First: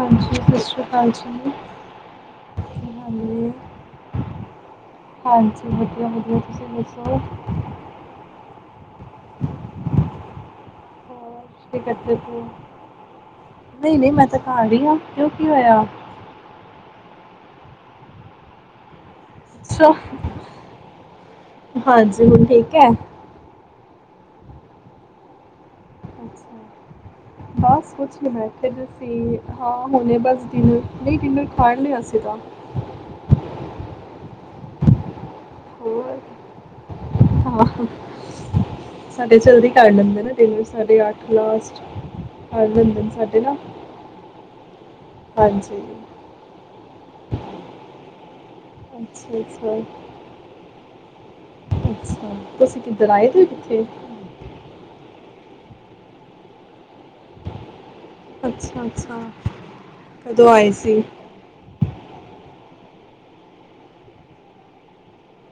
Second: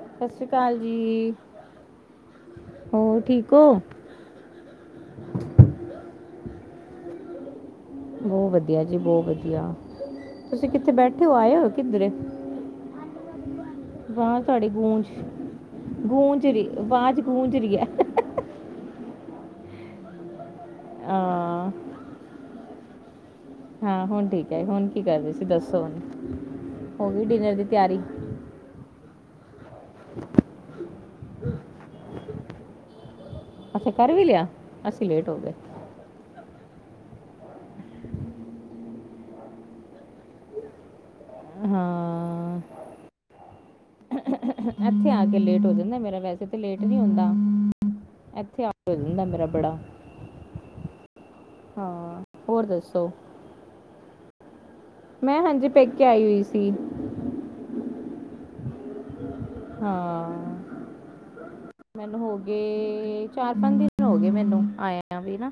ਹਾਂਜੀ, ਸਤਿ ਸ੍ਰੀ ਅਕਾਲ ਜੀ, ਹੋਰ ਠੀਕ ਹਾਂਜੀ। ਹੋ ਹਾਂਜੀ, ਵਧੀਆ-ਵਧੀਆ, ਤੁਸੀਂ ਦੱਸੋ? ਬਹੁਤ ਵਧੀਆ ਜੀ, ਬਹੁਤ ਵਧੀਆ। ਤੁਸੀਂ ਕਿੱਥੇ ਬੈਠੇ ਹੋ, ਹੋਰ ਆਏ ਹੋ ਕੀ ਕਿੱਧਰੇ? ਕਰਦੇ ਪਏ ਹੋ ਨਹੀਂ ਨਹੀਂ ਮੈਂ ਤਾਂ ਵਾਂਜ ਤੁਹਾਡੀ ਘਰ ਹੀ ਹਾਂ ਗੂੰਜ, ਕਿਉਂ ਕੀ ਹੋਇਆ ਗੂੰਜ ਰਹੀ, ਵਾਂਜ 'ਚ ਗੂੰਜ ਰਹੀ ਹੈ। ਆ, ਹਾਂਜੀ, ਹੁਣ ਠੀਕ ਹੈ? ਹਾਂ ਹੁਣ ਠੀਕ ਹੈ, ਹੁਣ ਕੀ ਕਰਦੇ ਸੀ ਦੱਸੋ? ਅੱਛਾ, ਹੋ ਗਈ ਡਿਨਰ ਦੀ ਤਿਆਰੀ? ਫ ਅਸੀਂ ਹਾਂ ਹੁਣੇ ਬਸ ਡਿਨਰ, ਨਹੀਂ ਡਿਨਰ ਕਰ ਲਿਆਸੀਂ ਤਾਂ। ਅੱਛਾ ਕਰ ਵੀ ਲਿਆ, ਅਸੀਂ ਲੇਟ ਹੋ ਗਏ। ਹੋਰ ਸਾਡੇ ਜਲਦੀ ਕਰ ਲੈਂ ਦੇ ਨਾ, ਡਿਨਰ ਸਾਢੇ ਅਠ ਲਾਸਟ, ਹਾਂ ਖਾ ਲੈਦੇਂ ਸਾਡੇ ਨਾਂ। ਇੱਥੇ ਆ ਕੇ ਲੇਟ ਹੋ ਜਾਂਦਾ ਮੇਰਾ, ਵੈਸੇ ਤਾਂ ਲੇਟ ਨੀ ਹੁੰਦਾ, ਇੱਥੇ ਆ ਦਾ ਅੱਛਾ ਮੇਰਾ ਬੜਾ ਅੱਛਾ ਹਾਂ ਅੱਛਾ, ਹੋਰ ਤੁਸੀਂ ਦੱਸੋ ਕਿੱਧਰ ਆਏ ਹੋ? ਕਿੱਥੇ ਮੈਂ, ਹਾਂਜੀ ਪੇਕੇ ਆਈ ਹੋਈ ਸੀ। ਅੱਛਾ, ਅੱਛਾ। ਹਾਂ। ਕਦੋਂ ਆਏ ਸੀ ਮੈਨੂੰ ਹੋ ਗਏ, ਚਾਰ-ਪੰਜ ਦਿਨ ਹੋ ਗਏ ਮੈਨੂੰ ਆਏ ਵੀ ਨਾ।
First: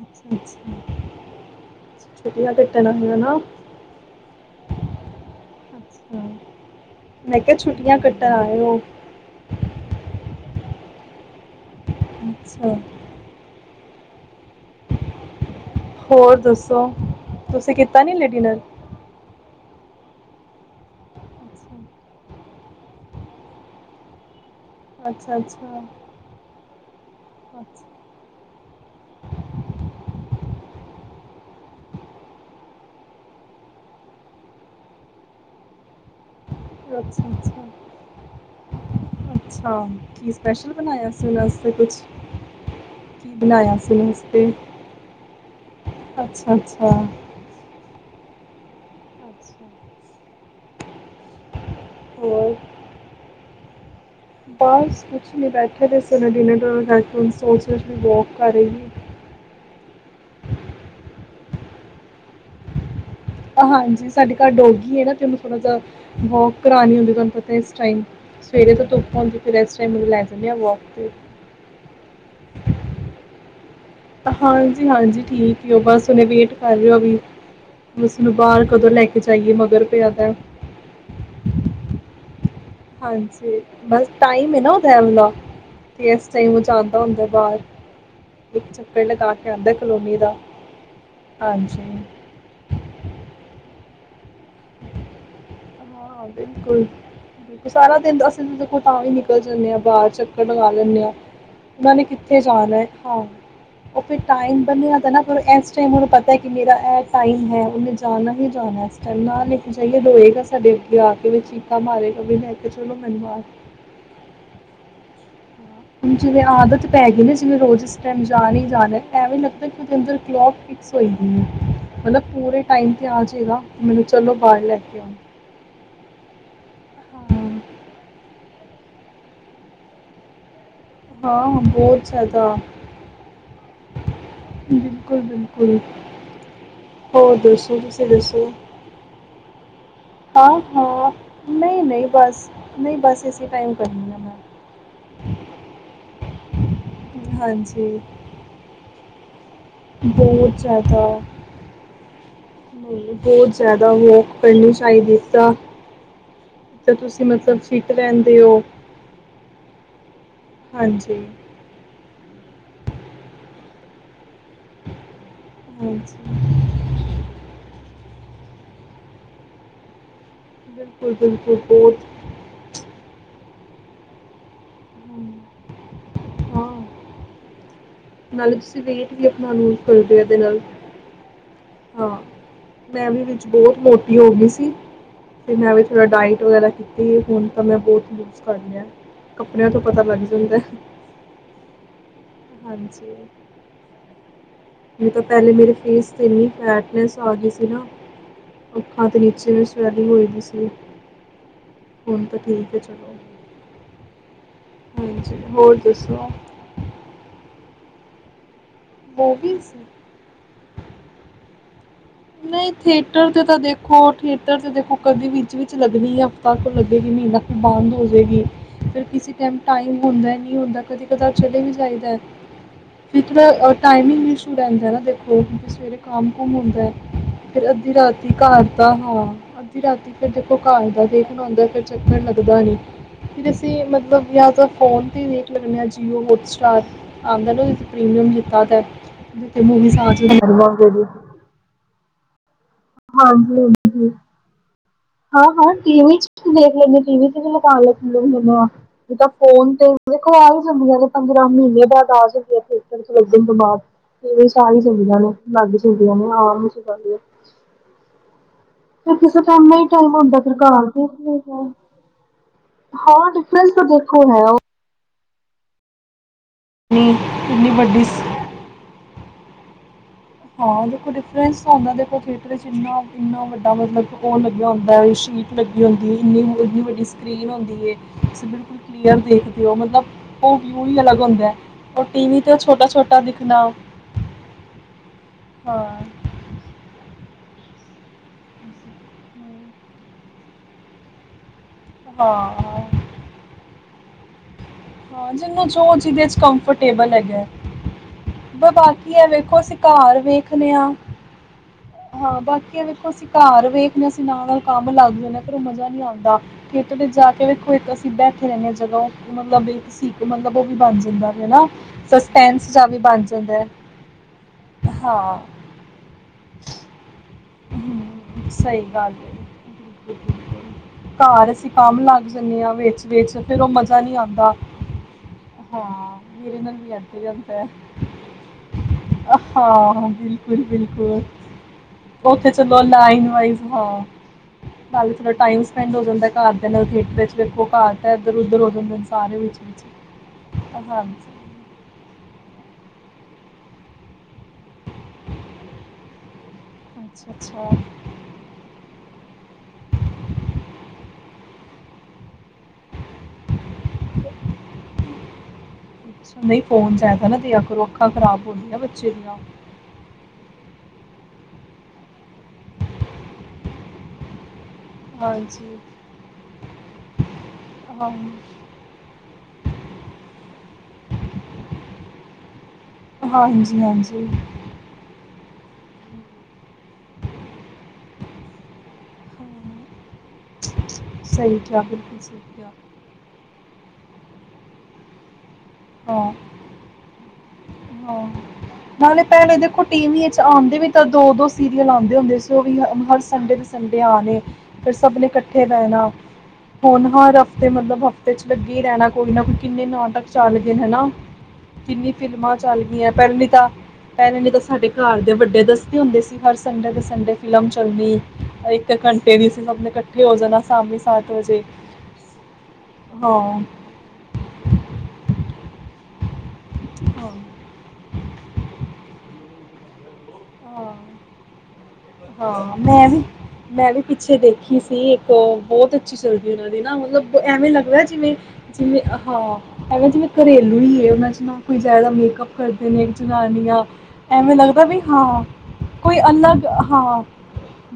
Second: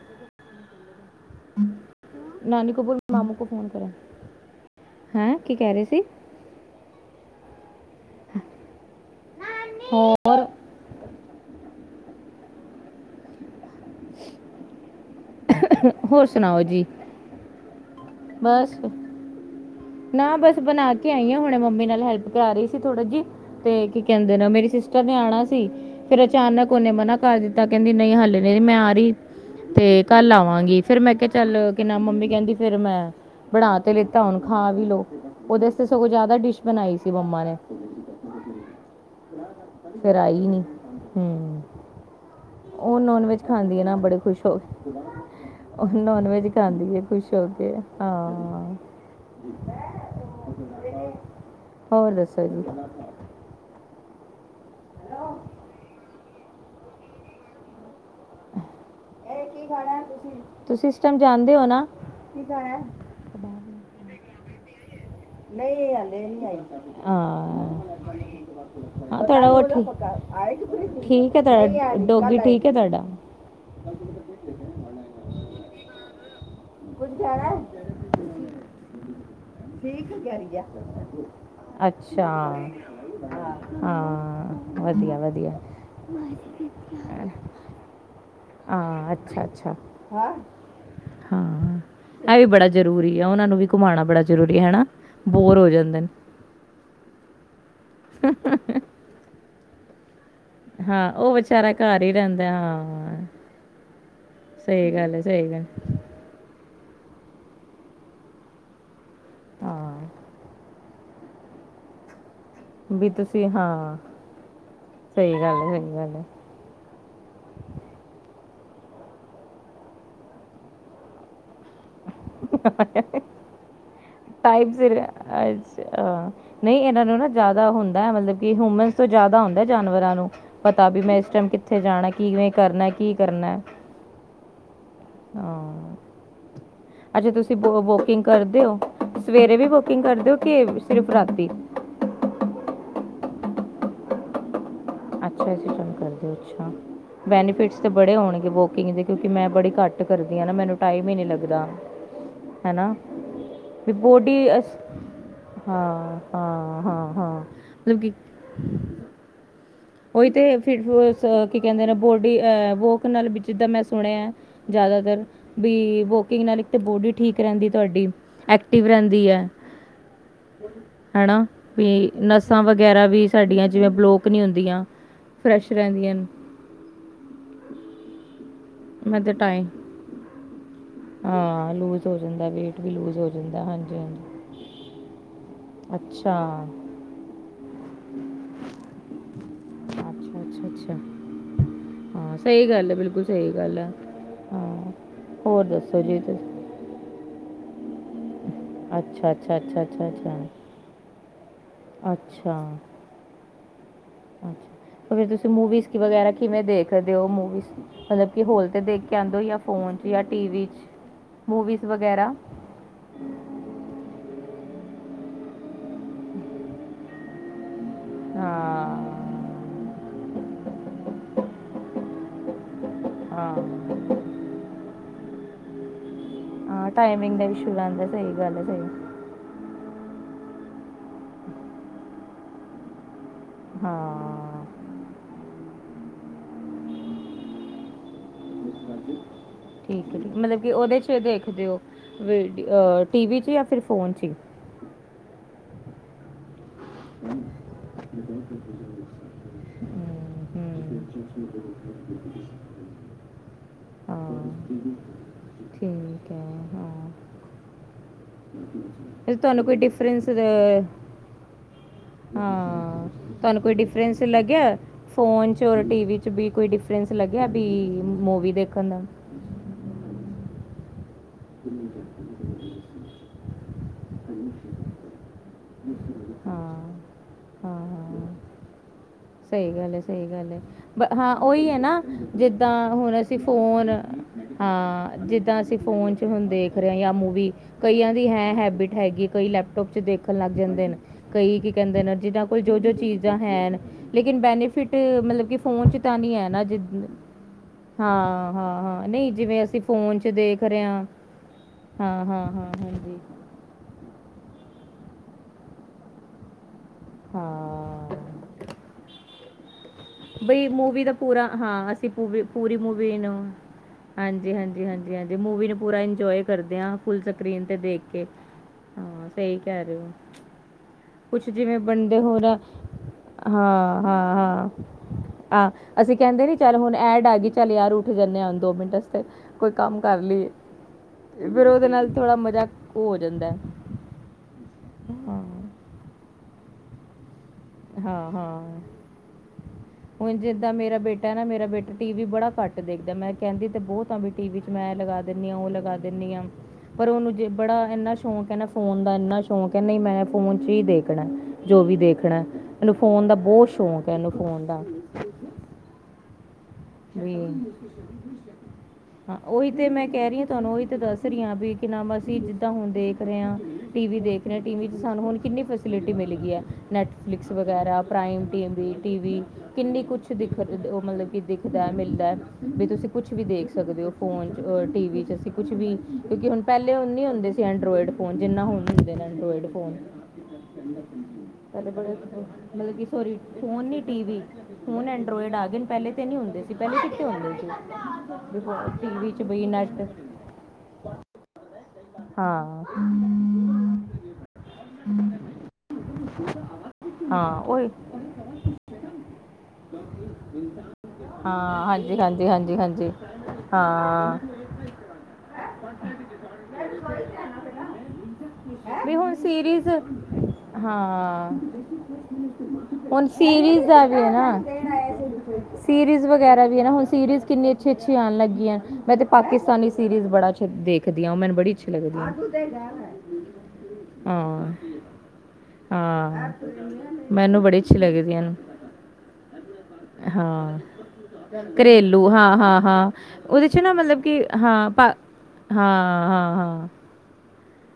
ਅੱਛਾ-ਅੱਛਾ। ਛੁੱਟੀਆ ਨਾਨੀ ਕੋ ਕਟਣ, ਬੋਲ ਆਏ ਸੀਗਾ ਮਾਮੂ ਨਾ? ਕੋ ਫੋਨ ਕਰਾਂ [unintelligible] ਹੈਂ, ਕੀ ਕਹਿ ਰਹੇ ਸੀ? ਅੱਛਾ ਮੈਂ ਕਿਹਾ, ਛੁੱਟੀਆਂ ਕੱਟਣ ਆਏਓ? ਹੋਰ ਅੱਛਾ। ਹੋਰ ਸੁਣਾਓ ਜੀ ਦੱਸੋ, ਤੁਸੀਂ ਕੀਤਾ ਨਹੀਂ ਹਲੇ ਡਿਨਰ? ਬਸ ਨਾ ਬਸ ਬਣਾ ਕੇ ਆਈ ਆ ਹੁਣੇ ਮੰਮੀ ਨਾਲ, ਹੈਲਪ ਕ ਰਾ ਰਹੀ ਸੀ ਥੋੜਾ ਜਿਹੀ, ਤੇ ਕੀ ਕਹਿੰਦੇ ਨੇ ਮੇਰੀ ਸਿਸਟਰ ਨੇ ਅੱਛਾ ਅੱਛਾ ਆਣਾ ਸੀ, ਅੱਛਾ ਫੇਰ ਅਚਾਨਕ ਉਹਨੇ ਮਨਾ ਕਰ ਦਿੱਤਾ, ਕਹਿੰਦੀ ਅੱਛਾ ਨਹੀਂ ਹਲੇੇ ਨ ਮੈਂ ਤੇ, ਕੱਲ ਆਵਾਂਗੀ। ਫੇਰ ਮੈਂ ਕਿਹਾ ਚੱਲ, ਕਿਨਾ ਮੰਮੀ ਕਹਿੰਦੀ ਫੇਰ ਮੈਂ, ਬਣਾ ਤੇ ਲਿੱਤਾ ਹੁਣ ਖਾ ਵੀ ਲੋਓ, ਉਹਦੇ ਵਾਸਤੇ ਸਗੋਂ ਜ਼ਿਆਦਾ ਡਿਸ਼ ਬਣਾਈ ਸੀ, ਮੰਮਾ ਨੇ। ਅੱਛਾ ਅੱਛਾ, ਫਿਰ ਕੀ ਆਈ ਨਹੀਂ ਸਪੈਸ਼ਲ ਬਣਾਇਆ ਸੀ, ਉਹਦੇ ਹੂੰ ਵਾਸਤੇ ਕੁਛ? ਉਹ ਨੋਨ ਕੀ ਵੈਜ ਬਣਾਇਆ ਖਾਂਦੀ ਹੈ ਸੀ ਨਾ ਉਹਨਾਂ ਬੜੇ ਖੁਸ਼ ਵਾਸਤੇ ਹੋ ਕੇ, ਉਹ ਨੋਨ ਵੈਜ ਅੱਛਾ ਅੱਛਾ ਖਾਂਦੀ ਖੁਸ਼ ਹੋਕੇ, ਹਾਂ। ਅੱਛਾ ਹੋਰ ਦੱਸੋ ਜੀ? ਬਾਸ ਕੁਛ ਨਹੀਂ ਬੈਠੇ ਦੇ ਸੀਡਿਨਰ-ਡੁਨਰ ਕਰਕੇ, ਸੋਚ ਰੀ ਵੀ, ਵੋਕ ਕਰ ਰਹੀ ਸੀ। ਇਹ ਕੀ ਤੁਸੀਂ, ਇਸ ਟਾਈਮ ਜਾਂਦੇ ਹੋ ਨਾ? ਹਾਂਜੀ, ਸਾਡੇ ਘਰ ਡੋਗੀ ਏ ਨਾ ਤੇਂ ਥੋੜਾ ਜਿਹਾ ਨਹੀਂ ਹਲੇ ਨਹੀਂ ਵੋਕ ਆਈ ਕਰਾਣੀ ਹੁੰਦੀ, ਤੁਹਾਨੂੰ ਪਤਾ ਹਾਂ ਇਸ ਟਾਈਮ, ਸਵੇਰੇ ਤੋਂ ਧੁੱਪ ਹਾਂ ਹੁੰਦੀ, ਤੁਹਾਡਾ ਫਿਰ ਉਹ ਇਸ ਠੀਕ ਟਾਇਮ ਪਕਾ ਲੈਕੇ ਚੱਲੇ ਆ, ਆਏ ਕਿ ਵਾਕ ਪੂਰੀ ਤੇ। [unintelligible] ਠੀਕ ਹੈ ਤੁਹਾਡਾ, ਡੋਗੀ ਠੀਕ ਹੈ ਤੁਹਾਡਾ? ਹਾਂਜੀ -ਹਾਂਜੀ, ਠੀਕ ਏ ਹੋ, ਬਸ ਉਹਨੇ ਵੇਟ ਕਰ ਰਹੇ ੳ ਕੁਝ ਵੀ। ਖਾਣਾ ਹੈ? ਉਸਨੂੰ ਬਾਹਰ, ਕਦੋਂ ਲੈ ਕੇ ਜਾਈਏ। ਮ ਅੱਛਾ। ਹਾਂ ਹਾਂਜੀ ਬਸ ਟਾਈਮ ਏ ਨਾ ਓ ਹਾਂ ਦੈਮ ਵਧੀਆ ਦਾ। ਵਧੀਆ 'ਤੇ ਏਸ ਟਾਈਮ ਜਾਂਦਾ ਹੁੰਦਾ ਬਾਰ। ਇੱਕ ਚੱਕਰ ਹਾਂ ਲਗਾ ਅੱਛਾ ਕੇ ਆਂਦਾ ਏ ਅੱਛਾ ਕਲੋਨੀ ਦਾ, ਹਾਂਜੀ। ਐ ਵੀ ਬੜਾ ਜ਼ਰੂਰੀ ਆ ਉਨਾਂ ਨੂੰ ਵੀ ਘੁੰਮਾਉਣਾ ਬੜਾ ਜ਼ਰੂਰੀ ਹਨਾ, ਬੋਰ ਹੋ ਜਾਂਦੇ ਨੇ। ਹਾਂ ਬਿ ਬਿਲਕੁੱਲ ਸਾਰਾ ਦਿਨ ਅਸੀਂ ਕੋਲ ਤਾਂ ਵੀ ਨਿਕਲ ਜਾਂਨੇ ਆ ਬਾਰ 'ਚ ਕੇ ਮੰਗਾ ਲੈਂਨੇ ਆ, ਹਾਂ, ਉਹ ਵਿਚਾਰਾ ਉਨਾਂ ਘਰ ਨੇ ਹੀ ਕਿੱਥੇ ਰਹਿੰਦਾ, ਜਾਣਾ ਏ ਹਾਂ। ਖਾਣ। ਓ ਫਿਰ ਟਾਈਮ ਸਹੀ ਬੰਨਿਆਂ ਤਾਂ ਗੱਲ ਨਾ ਐ, ਫੇਰ ਓ ਸਹੀ ਗੱਲ। ਐਸ ਹੈ। ਟਾਇਮ ਉਨੂੰ ਪ ਤਾ ਕਿ ਮੇਰਾ ਐ ਟਾਈਮ ਹੈ ਉਨੇ ਜਾਣਾ ਹੀ ਜਾਣਾ ਇਸ ਟਾਈਮ ਨਾ ਲੈਂ ਕੇ ਜਾਈਏ ਹਾਂ, ਰੋਏਗਾ ਡਿੱਗਿਆ ਕਿਵੇਂ ਚੀਕਾਂ ਮਾਰੇਗਾ ਵੀ ਮੈਂ ਵੀ ਤੁਸੀਂ ਹਾਂ, ਸਈ ਗੱਲ ਏ ਮੈਨੂੰ। ਹੁਣ ਜਿਵੇਂ ਆਦਤ ਪੈ ਗਈ ਨਾ ਜਿਵੇਂ ਰੋਜ਼ ਇਸ ਟਾਈਮ ਜਾਣ ਈ ਜਾਣਾ ਐਵੇ ਲੱਗਦਾ ਕੀ ਉਦੇ ਅੰਦਰ ਕਲੋਕ ਫਿਕਸ ਹੋਈ ਦੀ ਏ ਮਤਲਬ ਪੂਰੇ ਟਾਈਮ 'ਤੇ ਆਜੇਗਾ ਮੈਨੂੰ ਚਲੋ ਬਾਹਰ ਟਾਈਪ ਲੈ ਸਿਰ ਕੇ ਆ। ਅੱਛਾ ਨਈ ਏਨਾਂ ਨੂੰ ਨਾ ਹਾਂ ਜਿਆਦਾ ਹੁੰਦਾ ਮਤਲਬ ਕਿ ਹਿਊਮਨਸ ਤੋਂ ਜਿਆਦਾ ਹੁੰਦਾ ਜਾਨਵਰਾਂ ਨੂੰ ਪਤਾ ਵੀ ਮੈਂ ਇਸ ਹਾਂ ਟਾਈਮ ਕਿੱਥੇ ਬਹੁਤ ਜਾਣਾ, ਜ਼ਿਆਦਾ ਕਿਵੇਂ ਕਰਨਾ, ਕੀ ਕਰਨਾ। ਬਿਲਕੁੱਲ-ਬਿਲਕੁੱਲ। ਹਾਂ, ਅੱਛਾ ਤੁਸੀਂ ਬੋ ਬੋਕਿੰਗ ਕਰਦੇ ਓ, ਸਵੇਰੇ ਵੀ ਬੋਕਿੰਗ ਕਰ ਆ ਹੋ, ਨਈ-ਨਈ ਬਸ ਨਈ ਬਸ ਇਸੀ ਟਾਈਮ 'ਤੇ ਹੁੰਨੀ ਆ। ਮੈਂ ਅੱਛਾ-ਅੱਛਾ ਛਾ ਕਰਦੇ ਓ ਅੱਛਾ ਬੈਨੀਫਿਟਸ 'ਤੇ ਹਾਂਜੀ ਬੜੇ ਹੋਣਗੇ ਬੋਕਿੰਗ ਦੇ ਕਿਉਂਕਿ ਮੈਂ ਬੜੀ ਘੱਟ ਕਰਦੀ ਆ ਨਾ ਮੈਨੂੰ ਟਾਇਮ ਈ ਨੀ ਲੱਗਦਾ। ਹੈ ਨਾ ਮੈਨੂੰ ਬੋ ਜਿਆਦਾ ਵੀ ਵੋਕ ਬੋਡੀ ਹਾਂ ਕਰਨੀ ਚਾਈਦੀ ਇਵ ਤਾਂ। ਹਾਂ 'ਤੇ ਹਾਂ ਤੁਸੀਂ ਹਾਂ ਮਤਲਬ ਫਿੱਟ ਰਹਿੰਦੇ ਓ। ਉਈ 'ਤੇ ਫਿਰ ਵੋ ਸ ਹਾਂਜੀ ਕੀ ਕਹਿੰਦੇ ਨੇ ਬੋਡੀ ਅ ਵੋਕ ਨਾਲ ਜਿੱਦਾਂ ਮੈਂ ਸੁਣਿਆ ਜ਼ਿਆਦਾਤਰ ਵੀ ਹਾਂਜੀ ਵੋਕਿੰਗ ਨਾਲ ਇੱਕ 'ਤੇ ਬੋਡੀ ਠੀਕ ਰਹਿੰਦੀ ਤੁਹਾਡੀ, ਐਕਟਿਵ ਰਹਿੰਦੀ ਐ। ਬਿਲਕੁਲ ਹਨਾ ਬਿਲਕੁਲ ਬਹੁਤ ਵੀ ਨ ਸਾ ਵਗੈਰਾ ਵੀ ਸਾਡੀਆਂ ਜਿਵੇਂ ਬਲੋਕ ਨੀ ਹੁੰਦੀਆਂ, ਫਰੈਸ਼ ਰਹਿੰਦੀਆਂ ਅਨ। ਹਾਂ ਨਾਲੇ ਤੁਸੀਂ ਵੇਟ ਮੈਂ ਵੀ ਤਾਂ ਆਪਣਾ ਟਾਈਮ ਲੂਜ ਕਰਦੇ ਓ ਏਦੇ ਨਾਲ। ਹਾਂ ਲੂਜ਼ ਹਾਂ ਹੋ ਜਾਂਦਾ, ਵੇਟ ਵੀ ਮੈਂ ਲੂਜ਼ ਹੋ ਵਿੱਚ ਜਾਂਦਾ ਹਾਂਜੀ-ਹਾਂਜੀ। 'ਤੇ ਮੈਂ ਵੀ ਥੋੜਾ ਡਾਇਟ ਵਗੈਰਾ ਕੀਤੀ ਹੁਣ ਤਾਂ ਮੈਂ ਬੋਤ ਲੂਜ਼ ਕਰ ਲੈ ਆ। ਕੱਪੜਿਆਂ ਤੋਂ ਪਤਾ ਅੱਛਾ ਲੱਗ ਜਾਂਦਾ। ਅੱਛਾ ਅੱਛਾ ਹਾਂ ਸਈ ਗੱਲ ਐ ਹਾਂਜੀ ਬਿਲਕੁੱਲ ਸਈ ਗੱਲ ਐ, ਹਾਂ। ਨੀ ਤਾਂ ਪਹਿਲੇ ਹੋਰ ਮੇਰੇ ਦੱਸੋ ਫੇਸ ਜੀ 'ਤੇ ਇੰਨੀ ਤੁਸੀਂ ਫੈਟਨੈਸ ਆਗੀ ਸੀ ਨਾ ਅੱਖਾਂ 'ਤੇ ਅੱਛਾ ਨੀਚੇ ਅੱਛਾ ਵੀ ਅੱਛਾ ਅੱਛਾ ਸਵੈਲਿਗ ਅੱਛਾ ਹੋਗੀ ਸੀ। ਅੱਛਾ ਹੁਣ 'ਤੇ ਠੀਕ ਏ ਚਲੋ। ਅੱਛਾ ਫਿਰ ਹਾਂਜੀ ਤੁਸੀਂ ਹੋਰ ਮੂਵੀਜ਼ ਦੱਸੋ ਵਗੈਰਾ ਕਿਵੇਂ ਦੇਖ ਸਕਦੇ ਓ ਮੂਵੀਜ਼ ਮਤਲਬ ਕਿ ਹੋਲ 'ਤੇ ਦੇਖ ਕੇ ਆਂਦੇ ਓ ਜਾਂ ਮੂਵੀਜ਼ ਫੋਨ ਜਾਂ ਟੀ ਵੀ, ਮੂਵੀਜ਼ ਵਗੈਰਾ। ਨਈ ਥੀਏਟਰ 'ਤੇ ਤਾਂ ਦੇਖੋ ਥੀਏਟਰ 'ਤੇ ਦੇਖੋ ਕਦੇ ਵਿੱਚ-ਵਿੱਚ ਲੱਗਨੀ ਆ ਹਫ਼ਤਾ ਕ ਲੱਗੇਗੀ ਮ੍ਹੀਨਾ ਬੰਦ ਹੋਜੇਗੀ। ਹਾਂ ਫਿਰ ਕਿਸੀ ਟਾਈਮ, ਟਾਈਮ ਹੁੰਦਾ ਨੀ ਹੁੰਦਾ ਕਦੇ ਕਦਾਰ ਚਲੇ ਵੀ ਜਾਈਦੈ। ਵਿੱਚ ਹਾਂ ਤਾਂ ਟਾਈਮਿੰਗ ਈਸ਼ੂ ਰਹਿੰਦਾ ਨਾ ਦੇਖੋ ਕਿਉਂਕਿ ਸਵੇਰੇ ਕੰਮ ਕੁੰਮ ਹਾਂ ਹੁੰਦਾ। ਟਾਈਮਿੰਗ ਦਾ ਫੇਰ ਇਸ਼ੂ ਅੱਧੀ ਰਹਿੰਦਾ ਰਾਤੀ ਸਹੀ ਗੱਲ ਹੈ ਘਰ ਦਾ ਸਹੀ ਹਾਂ ਅੱ ਧੀ ਰਾਤੀ ਫੇਰ ਦੇਖੋ ਘਰ ਦਾ ਦੇਖਣ ਆਉਂਦਾ ਫੇਰ ਚੱਕਰ ਲੱਗਦਾ ਨੀ। ਫਿਰ ਅਸੀਂ ਮਤਲਬ ਜਾਂ ਹਾਂ ਤਾਂ ਫੋਨ 'ਤੇ ਈ ਵੇ ਟਲਵੰਨਿਆ ਜੀਓ ਹੋਟਸਟਾਰ ਆਉਂਦਾ ਨਾ ਪ੍ਰੀਮੀਅਮ ਜਤਾ ਤੇ। ਮੂਵੀਜ਼ ਆ ਠੀਕ ਐ ਠੀਕ ਮਤਲਬ ਜਾਂਦੀਆਂ ਕਿ ਉਦੇ 'ਚ ਦੇਖਦੇ ਓ ਵੀਡ ਅ ਟੀ ਵੀ 'ਚ ਜਾਂ ਫਿਰ ਫੋਨ 'ਚ ਈ। ਹਾਂ- ਹਾਂ ਟੀ ਵੀ 'ਚ ਦੇਖ ਲੈਂਦੇ ਟੀ ਵੀ ਲਗਾ ਲੈਂਦੇ ਹੁੰਦੇ ਆਂ। ਜਿਦਾ ਫੋਨ ਤੇ ਦੇਖੋ ਆ ਹਮ, ਹੀ ਜਾਂਦੀਆ ਹਮ, ਪੰਦਰਾਂ ਮਹੀਨੇ ਬਾਅਦ ਆ ਜਾਂਦੀਆ 'ਚ ਲੱਗਣ ਤੋਂ ਬਾਅਦ ਇਹ ਹਾਂ ਸਾਰੀ ਜਾਦੀਆਂ ਲੱਗ ਜਾਂਦੀਆ ਨੇ ਆਮ ਜੀ ਗੱਲ ਹੈ ਤੇ ਤੁਹਾਨੂੰ ਕੋਈ ਡਿਫ ਤੇ ਬੰਦਾ ਸਰਕਾਰ ਤੋਂ ਕੀ ਕਹਿਣ ਹਾਂ ਹਾਂ ਤੁਹਾਨੂੰ ਡਿਫਰੈਂਸ ਕੋਈ ਤਾਂ ਦੇਖੋ ਹਾਂ ਲੱਗਿਆ ਫੋਨ 'ਚ ਔਰ ਟੀਵੀ 'ਚ ਵੀ ਕੋਈ ਡਿਫਰੈਂਸ ਲੱਗਿਆ ਵੀ ਇੰਨੀ ਵੱਡੀ ਮੂਵੀ ਦੇਖਣ ਦਾ। ਹਾਂ ਦੇਖੋ ਡਿਫਰੈਂਸ ਦੇ ਹਿਸਾਬ ਨਾਲ ਦੇਖੋ ਥੀਏਟਰ 'ਚ ਇਨਾ, ਇੰਨਾ ਵੱਡਾ ਮਤਲਬ ਉਹ ਲੱਗਿਆ ਹੁੰਦਾ ਏ ਸੀਟ ਲੱਗੀ ਹੁੰਦੀ ਐ ਇੰਨੀ ਹਾਂ ਵੱਡੀ ਸਕਰੀਨ ਹਾਂ ਹੁੰਦੀ ਏ, ਹਾਂ ਤੁਸੀਂ ਬਿਲਕੁਲ ਕਲੀਅਰ ਦੇਖਦੇ ਸਹੀ ਹੋ ਗੱਲ ਹੈ ਮਤਲਬ ਸਹੀ ਗੱਲ ਉਹ ਏ, ਵਿਊ ਹੀ ਅਲੱਗ ਹਾਂ ਹੁੰਦਾ ਹੈ ਉਹੀ ਐ ਨਾ ਔਰ ਟੀ ਵੀ ਤੇ ਉਹ ਛੋਟਾ ਜਿੱਦਾਂ ਛੋਟਾ ਹੁਣ ਅਸੀਂ ਦਿਖਣਾ ਫੋਨ ਹਾਂ, ਜਿੱਦਾਂ ਅਸੀਂ ਹਾਂ ਫੋਨ'ਚ ਤੇ ਹੁਣ ਦੇਖ ਰਹੇ ਮੂਵੀ, ਕਈਆਂ ਦੀ ਹੈਂ ਹੈਬਿਟ ਹੈਗੀ ਕਈ ਲੈਪਟੋਪ'ਚ ਦੇਖਣ ਲੱਗ ਜਾਂਦੇ ਨੇ। ਕਈ ਕੀ ਕਹਿੰਦੇ ਨੇ ਜਿਹਨਾਂ ਕੋਲ ਹਾਂ ਜੋ-ਜੋ ਚੀਜ਼ਾਂ ਹੈਨ ਲੇਕਿਨ ਬੈਨੀਫਿਟ ਮਤ ਹਾਂ ਮਤਲਬ ਕਿ ਜਿਹਨੂੰ ਫੋਨ ਜੋ 'ਚ ਤਾਂ ਜਿਹਦੇ ਨੀ ਹੈ ਨਾ ਜ ਕੰਫਰਟੇਬਲ ਹੈਗਾ ਹਾਂ ਬ -ਹਾਂ- ਹਾਂ ਬਾਕੀ ਇਹ ਨਹੀਂ ਵੇਖੋ ਜਿਵੇਂ ਅਸੀਂ ਫੋਨ ਘਰ 'ਚ ਦੇਖ ਵੇਖਦੇ ਰਹੇ ਹਾਂ। ਹਾਂ- ਹਾਂ -ਹਾਂ ਬਾਕੀ ਇਹ ਵੇਖੋ ਹਾਂਜੀ। ਅਸੀਂ ਘਰ ਵੇਖਨਾ ਸੀਂ ਨਾਲ-ਨਾਲ ਕੰਮ ਲੱਗ ਜਾਂਦੇ ਫੇਰ ਉਹ ਮਜ਼ਾ ਨਹੀ ਆਂਦਾ। ਇਕ ਤੇ ਜਾ ਕੇ ਵੇਖੋ ਇੱਕ ਅਸੀਂ ਹਾਂ ਬੈਠੇ ਰਹਿੰਦੇ ਆ, ਜਗ੍ਹਾ ਮਤਲਬ ਵੀ ਸੀਕ ਮਤਲਬ ਉਹ ਬਈ ਬਣ ਮੂਵੀ ਦਾ ਜਾਂਦਾ ਪੂਰਾ ਹੈ ਨਾ ਹਾਂ, ਅਸੀਂ ਪੂ ਸਸਪੈਂਸ ਪੂਰੀ ਜਾ ਵੀ ਮੂਵੀ ਬਣ ਨੂੰ ਜਾਂਦਾ ਹੈ ਹਾਂਜੀ- ਹਾਂਜੀ- ਹਾਂਜੀ- ਹਾਂਜੀ, ਹਾਂ ਮੂਵੀ ਨੂੰ ਪੂਰਾ ਇੰਜੋਏ ਕਰਦੇ ਆ ਫੁਲ ਚਕਰ ਸਕਰੀਨ ਤੇ ਦੇਖ ਕੇ, ਹਮ, ਸਹੀ ਗੱਲ ਹਾਂ ਹੈ ਸਹੀ ਕਹਿ ਰਹੇ ਓ। ਬਿਲਕੁਲ ਬਿਲਕੁਲ ਕੁਛ ਘਰ ਅਸੀਂ ਜਿਵੇਂ ਕੰਮ ਬਣਦੇ ਲੱਗ ਹੋਰ ਆ, ਜਾਂਦੇ ਹਾਂ ਵਿੱਚ ਵਿੱਚ ਫਿਰ ਉਹ ਮਜ਼ਾ ਹਾਂ- ਨਹੀਂ ਹਾਂ- ਆਉਂਦਾ ਹਾਂ। ਹਾਂ, ਅਸੀਂ ਕਹਿੰਦੇ ਨੀ ਮੇਰੇ ਨਾਲ ਚੱਲ ਵੀ ਹੁਣ ਇੱਦਾਂ ਐਡ ਹੀ ਆ ਗਈ ਹੁੰਦਾ ਹੈ ਚੱਲ ਯਾਰ ਉੱਠ ਜਾਂਦੇ ਆ ਦੋ ਮਿੰਟ ਵਾਸਤੇ। ਹਾਂ, ਹਾ ਬਿਲਕੁਲ-ਬਿਲਕੁਲ। ਫੇਰ ਉਹਦੇ ਨਾਲ ਥੋੜ੍ਹਾ ਉੱਥੇ ਮਜ਼ਾ ਚਲੋ ਉਹ ਹੋ ਲਾਈਨ ਜਾਂਦਾ। ਹੈ। ਵਾਈਜ਼ ਹਾਂ। ਨਾਲੇ ਥੋੜਾ ਹਾਂ, ਟਾਈਮ ਸਪੈਂਡ ਹੋ ਜਾਂਦਾ ਘਰ ਦੇ ਨਾਲ ਥੀਏਟਰ ਵਿੱਚ ਵੇਖੋ ਪਾਰਟ ਹੈ ਹਾਂ, ਇਧਰ-ਉਧਰ ਹੋ ਹਾਂ। ਜਾਓ ਇਨਸਾਨ ਵਿੱਚ-ਵਿੱਚ, ਹਾਂਜੀ। ਹੈਨਾ ਮੇਰਾ ਬੇ ਟੀ ਵੀ ਬੜਾ ਘੱਟ ਦੇਖਦਾ ਮੈਂ ਕੈਂਦੀ ਤੇ ਬਹੁਤ ਆ ਵੀ ਟੀ 'ਚ ਮੈਂ ਲਗਾ ਦਿੰਦੀ ਆ ਉਹ ਲਗਾ ਦਿੰਦੀ ਆ। ਪਰ ਅੱਛਾ ਉਹਨੂੰ ਜੇ ਅੱਛਾ ਬੜਾ ਏਨਾ ਸ਼ੌਂਕ ਏ ਨਾ ਫੋਨ ਦਾ ਇੰਨਾ ਸ਼ੌਕ ਏ, ਨਹੀਂ ਮੈਂ ਫੋਨ 'ਚ ਹੀ ਦੇਖਣਾ ਜੋ ਵੀ ਦੇਖਣਾ। ਇਹਨੂੰ ਫੋਨ ਦਾ ਬਹੁਤ ਸ਼ੌਕ ਐ ਇਹਨੂੰ ਫੋਨ ਦਾ। ਅੱਛਾ ਨਹੀਂ, ਫੋਨ ਜਿਆਦਾ ਨਾ ਵੀ ਦਿਆ ਕਰੋ ਅੱਖਾਂ ਖਰਾਬ ਹੁੰਦੀਆਂ ਬੱਚੇ ਦੀਆਂ। ਹਾਂ ਉਹੀ ਤੇ ਮੈਂ ਕਹਿ ਰਹੀ ਆ ਤੁਹਾਨੂੰ ਉਹੀ ਤਾਂ ਦੱਸ ਰਹੀ ਆ ਵੀ ਇਕਦਮ ਅਸੀਂ ਜਿੱਦਾਂ ਹੁਣ ਦੇਖ ਰਹੇ ਆ। ਟੀ-ਵੀ ਦੇਖ ਰਹੇ ਆ ਟੀ ਵੀ 'ਚ ਸਾਨੂੰ ਹੁਣ ਕਿੰਨੀ ਹਾਂਜੀ ਫੈਸਿਲਿਟੀ ਮਿਲ ਗਈ ਹੈ, ਨੈੱਟਫਲਿਕਸ ਹਾਂ ਵਗੈਰਾ, ਹਾਂਜੀ ਪ੍ਰਾਈਮ ਟੀਮ ਵੀ ਟੀ ਵੀ ਕਿੰਨੀ ਕੁਛ ਦਿਖਤ ਮਤਲਬ ਕਿ ਦਿਖ ਮਿਲਦਾ ਮਿਲਦਾ ਵੀ ਤੁਸੀਂ ਕੁਛ ਵੀ ਦੇਖ ਹਾਂਜੀ ਸਕਦੇ ਹੋ ਹਾਂ, ਫੋਨ ਟੀ-ਵੀ 'ਚ ਅਸੀਂ ਕੁਛ ਵੀ, ਕਿਉਂਕਿ ਹੁਣ ਪਹਿਲੇ ਉਨੀ ਹੁੰਦੇ ਸੀ ਐਂਡਰੋਇਡ ਫੋਨ ਜਿੰਨਾ ਹੁਣ ਹੁੰਦੇ ਨੇ ਐਂਡੋਇਡ ਫੋ਼ਨ, ਸਹੀ ਕਿਹਾ ਪਹਿਲੇ ਬੜੇ ਬਿਲਕੁਲ ਸਹੀ ਕਿਹਾ ਮਤਲਬ ਕੀ ਸੋਰੀ, ਫੋਨ ਨਈ ਟੀ-ਵੀ, ਹੁਣ ਐਂਡਰਾਇਡ ਆ ਗਏ ਪਹਿਲੇ ਤੇ ਹਾਂ ਨੀ ਹੁੰਦੇ ਸੀ ਪਹਿਲੇ ਕਿੱਥੇ ਹੁੰਦੇ ਸੀ। ਹਾਂ, ਵੀ ਨਾਲੇ ਟੀਵੀ 'ਚ ਪਹਿਲੇ ਬਈ ਦੇਖੋ ਨੈਟ ਟੀਵੀ 'ਚ ਆਂਉਦੇ ਵੀ ਤਾਂ ਦੋ-ਦੋ ਸੀਰੀਅਲ ਆਉਂਦੇ ਹੁੰਦੇ ਸੀ ਉਹ ਨੀ ਹਾਂ ਹਰ ਸੰਡੇ ਦੇ ਸੰਡੇ ਆਣੇ, ਫੇਰ ਸਭ ਨੇ ਇਕੱਠੇ ਬਹਿਨਾ। ਹੁਣ ਹਰ ਹਾਂ ਹਫ਼ਤੇ ਓਏ ਮਤਲਬ ਹਫ਼ਤੇ 'ਚ ਲੱਗੇ ਰਹਿਣਾ ਕੋਈ ਨਾ ਕੋਈ ਕਿੰਨੇ ਨਾਟਲ ਚੱਲ ਗਏ ਹਨਾ। ਹਾਂ, ਹਾਂਜੀ-ਹਾਂਜੀ ਹਾਂ ਚੱਲ ਗਈਆਂ, ਪੈਲੀ ਤਾਂ ਪੈਲੀ ਤਾਂ ਸਾਡੇ ਘਰ ਦੇ ਵੱਡੇ ਦੱਸਦੇ ਹੁੰਦੇ ਸੀ ਹਰ ਸ ਸੰਡੇ ਤੋਂ ਸੰਡੇ ਫਿਲਮ ਚੱਲਣੀ, ਇੱਕ ਵੀ ਹੁਣ ਘੰਟੇ ਵਿਚ ਸੀਰੀਜ਼ ਸਭਣੇ ਇਕੱਠੇ ਹੋ ਜਾਣਾ ਸ਼ਾਮੀ ਸੱਤ ਹਾਂ ਵਜੇ। ਹੁਣ ਹਾਂ ਸੀਰੀਜ਼ ਆ ਵੀ ਨਾ, ਸੀਰੀਜ਼ ਵਗੈਰਾ ਵੀ ਐ ਨਾ ਹੁਣ ਹਾਂ ਸੀਰੀਜ ਕਿੰਨੀ ਅੱਛੀ-ਅੱਛੀ ਆਣ ਲੱਗੀਆਂ, ਮੈਂ ਤਾਂ ਪਾਕਿਸਤਾਨੀ ਸੀਰੀਜ਼ ਬੜਾ ਅੱਛ ਹਾਂ ਦੇਖਦੀਆਂ ਮੈਨੂੰ ਬੜੀ ਅੱਛੀ ਲਗਦੀ ਆ। ਹਾਂ ਮੈਂ ਵੀ, ਮੈਂ ਵੀ ਪਿੱਛੇ ਹਾਂ ਦੇਖੀ ਸੀ ਇੱਕ ਬੋਤ ਅੱਛੀ ਹਾਂ ਸਰਦੀ ੳਨਾਂ ਦੀ ਨਾ ਮਤਲਬ ਮੈਨੂੰ ਐਵੇਂ ਬੜੀ ਅੱਛੀ ਲੱਗਦਾ ਜਿਵੇਂ, ਲੱਗਦੀ ਹਨ ਜਿਵੇਂ ਹਾਂ, ਐਵੇਂ ਜਿਵੇਂ ਹਾਂ ਘਰੇਲੂ ਕੀ ਏ ਓਨਾ ਚ ਨਾ ਕੋਈ ਜਾਦਾ ਘਰੇਲੂ ਮੇਕਅਪ ਹਾਂ ਹਾਂ ਕਰਦੇ ਨੇ ਹਾਂ ਉਹਦੇ ਜਨਾਨੀਆਂ, ਐਵੇਂ ਲੱਗਦਾ ਵੀ ਹਾਂ ਕੋਈ ਹਾਂ-ਹਾਂ। ਅਲੱਗ ਹਾਂ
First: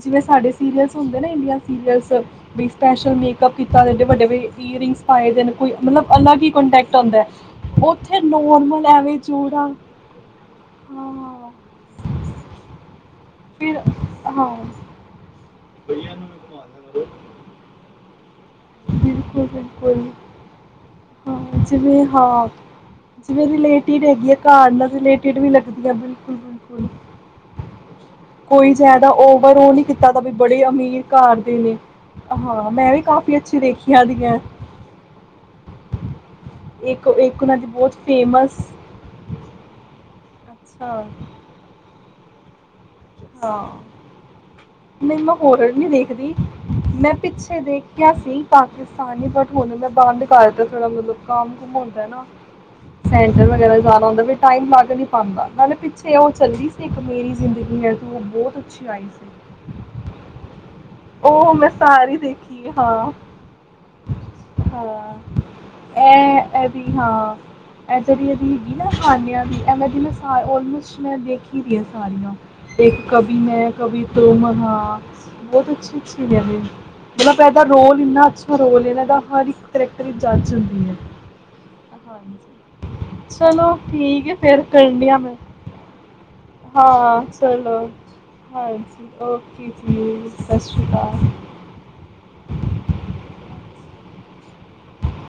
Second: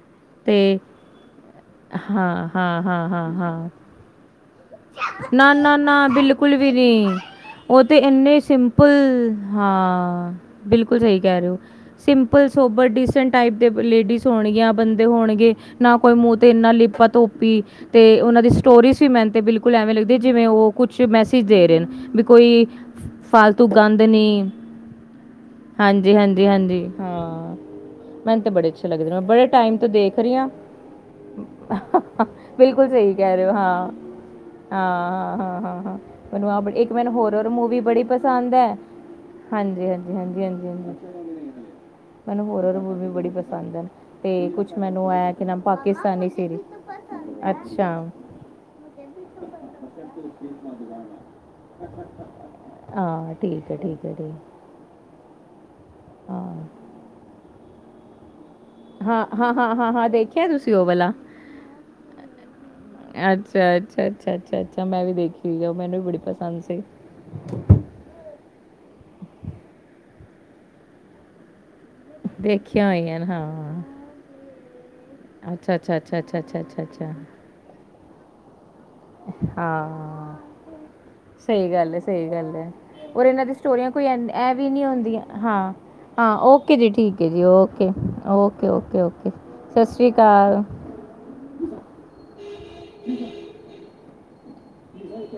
ਜਿਵੇਂ ਸਾਡੇ ਤੇ ਸੀਰੀਅਲਸ ਹੁੰਦੇ ਨੇ ਇੰਡੀਆ ਸੀਰੀਅਲਸ, ਹਾਂ, ਵੀ ਹਾਂ, ਹਾਂ, ਸਪੈਸ਼ਲ ਹਾਂ, ਮੇਕਅਪ ਹਾਂ। ਕੀਤਾ ਐਡੇ ਵੱਡੇ ਵ ਈਅਰਿੰਗਸ ਪਾਏ ਦੇ ਨੇ ਕੋਈ ਨਾ-ਨਾ-ਨਾ ਮਤਲਬ ਅਲੱਗ ਬਿਲਕੁਲ ਵੀ ਕੋਂਟੈਕਟ ਨਹੀਂ। ਆਂਦਾ। ਉਹ ਤੇ ੳਥੇ ਇੰਨੇ ਨੋਰਮਲ ਸਿੰਪਲ ਐਵੇਂ ਚੂੜਾ ਹਾਂ, ਬਿਲਕੁਲ ਸਹੀ ਕੈ ਰਏ ਹਾਂ ੳ। ਸਿੰਪਲ, ਸੋਬਰ ਡਿਸ ਡੀਸੇਂਟ ਟਾਈਪ ਦੇ ਫਿਰ ਲੇਡੀਸ ਹਾਂ ਹੋਨਗੀਆਂ ਬੰਦੇ ਹੋਨਗੇ ਨਾ ਕੋਈ ਮੂਹ ਤੇ ਇਨਾ ਲਿਪਾ ਤੋਪੀ ਤੇ ੳਨਾਂ ਦੀ ਸਟੋਰੀ ਸੀ ਮੈਨ ਤੇ ਬਿਲਕੁਲ ਐਵੇਂ ਲੱਗਦੀ ਏ ਜਿਵੇਂ ੳਹ ਕੁਛ ਹਾਂ ਮੈਸੇਜ ਦੇ ਰੇ ਨੇ ਜਿਵੇਂ ਵੀ ਹਾਂ ਕੋਈ ਜਿਵੇਂ ਫਾਲਤੂ ਗੰਦ ਰਿਲੇਟਿਡ ਹੈਗੀ ਆ, ਨਹੀਂ ਘਰ ਨਾਲ ਰਿਲੇਟਿਡ ਵੀ ਲਗਦੀ ਆ ਹਾਂਜੀ, ਹਾਂਜੀ, ਹਾਂਜੀ, ਬਿਲਕੁਲ-ਬਿਲਕੁਲ। ਹਾਂ। ਮੈਨੂੰ ਤਾਂ ਬੜੇ ਕੋਈ ਅੱਛੇ ਲੱਗਦੇ ਜਾਦਾ ਨੇ, ਮੈਂ ਬੜੇ ਔਵਰ ੳਹ ਟਾਈਮ ਨਈ ਤੋਂ ਕੀਤਾ ਦੇਖ ਦਾ ਵੀ ਰਹੀ ਹਾਂ। ਬੜੇ ਅਮੀਰ ਘਰ ਦੇ ਨੇ। ਹਾਂ ਮੈਂ ਵੀ ਕਾਫੀ ਅੱਛੀ ਦੇਖੀਆਂ ਦੀਆਂ। ਹਾਂ-ਹਾਂ-ਹਾਂ-ਹਾਂ-ਹਾਂ ਮੈਨੂੰ ਆਪ, ਇੱਕ ਮੈਨੂੰ ਹੋਰ ਉਹਨਾਂ ਦੀ ਮੂਵੀ ਬਹੁਤ ਬੜੀ ਪਸੰਦ ਫੇਮਸ ਐ। ਅੱਛਾ ਹਾਂਜੀ-ਹਾਂਜੀ-ਹਾਂਜੀ-ਹਾਂਜੀ-ਹਾਂਜੀ ਮੈਨੂੰ ਹੋਰਰ ਮੂਵੀ ਬੜੀ ਹਾਂ ਪਸੰਦ ਐ ਤੇ ਕੁਛ ਮੈਨੂੰ ਨਹੀਂ ਐ ਮੈਂ ਕੀ ਨਾਮ ਹੋਰਰ ਨਹੀਂ ਪਾਕਿਸਤਾਨੀ ਦੇਖਦੀ ਸੀਰੀਜ, ਮੈਂ ਪਿੱਛੇ ਅੱਛਾ। ਦੇਖਿਆ ਸੀ ਪਾਕਿਸਤਾਨੀ ਬਟ ਹੁਣ ਮੈਂ ਬੰਦ ਕਰ ਦਿੱਤਾ ਮਤਲਬ ਕੰਮ ਕੁਮ ਹੁੰਦਾ ਏ ਨਾ ਹਾਂ, ਸੈਂਟਰ ਠੀਕ ਵਗੈਰਾ ਹੈ, ਵੀ ਠੀਕ ਜਾਨਾ ਹੈ, ਹੁੰਦਾ ਫੇਰ ਠੀਕ। ਟਾਇਮ ਲੱਗ ਨੀ ਆਂਦਾ ਨਾਲੇ ਪਿੱਛੇ ੳਹ ਹਾਂ। ਚੱਲਦੀ ਸੀ ਇੱਕ, ਮੇਰੀ ਜ਼ਿੰਦਗੀ ਹੈ ਤੂੰ, ੳਹ ਬੋਤ ਹਾਂ-ਹਾਂ-ਹਾਂ-ਹਾਂ-ਹਾਂ ਦੇਖੇਆ ਤੁਸੀ ੳਹ ਵਾਲਾ ੳਹ ਮੈਂ ਸਾਰੀ ਦੇਖੀ ਏ, ਹਾਂ-ਹਾਂ। ਅੱਛਾ, ਅੱਛਾ, ਅੱਛਾ, ਅੱਛਾ, ਅੱਛਾ ਮੈਂ ਵੀ ਦੇਖੀ ਹੋਈ ਆ, ਉਹ ਮੈਨੂੰ ਵੀ ਬੜੀ ਪਸੰਦ ਇਹ-ਇਹ ਸੀ। ਵੀ ਹਾਂ। ਏ ਜੇੜੀ ਏਦੀ ਹੈਗੀ ਨਾ ਖਾਣੇਆ ਦੀ, ਏ ਮੈਂ ਏਦੀ ਸਾਰੀ ਆਲਮੋਸਟ ਮੈਂ ਦੇਖੀ ਦੇਖੀ ਦੀਆਂ ਸਾਰੀਆਂ। ਦੇਖੀਆਂ ਇੱਕ ਹੋਈਆਂ ਨੇ ਕਭੀ ਮੈਂ ਹਾਂ। ਕਭੀ ਤੁਮ, ਹਾਂ ਬੋਤ ਅੱਛਾ, ਅੱਛੀ ਅੱਛਾ, ਅੱਛਾ, ਅੱਛਾ, ਅੱਛਾ, ਅੱਛਾ, ਅੱਛਾ। ਮਤਲਬ ਏਦਾ ਰੋਲ ਇਨਾ ਅੱਛਾ ਰੋਲ ਏਦਾ ਅ ਹਰ ਇੱਕ ਕਰੈਕਟਰ ਦੀ ਹਾਂ। ਜਾਚ ਹੁੰਦੀ ਐ। ਸਹੀ ਗੱਲ ਏ, ਸਹੀ ਗੱਲ ਏ, ਔਰ ਏਨਾ ਦੀ ਚਲੋ ਸਟੋਰੀਆਂ ਕੋਈ ਠੀਕ ਹੈ ਐ ਫਿਰ ਵੀ ਨੀ ਕਰਨੀ ਆ ਹੁੰਦੀਆਂ ਮੈਂ ਹਾਂ ਹਾਂ ਓਕੇ ਜੀ ਹਾਂ ਠੀਕ ਏ ਜੀ। ਚਲੋ ਹਾਂਜੀ ਓਕੇ-ਓਕੇ-ਓਕੇ-ਓਕੇ ਓਕੇ ਸਤਿ ਸ਼੍ਰੀ ਜੀ ਸਤਿ ਅਕਾਲ। ਸ਼੍ਰੀ ਅਕਾਲ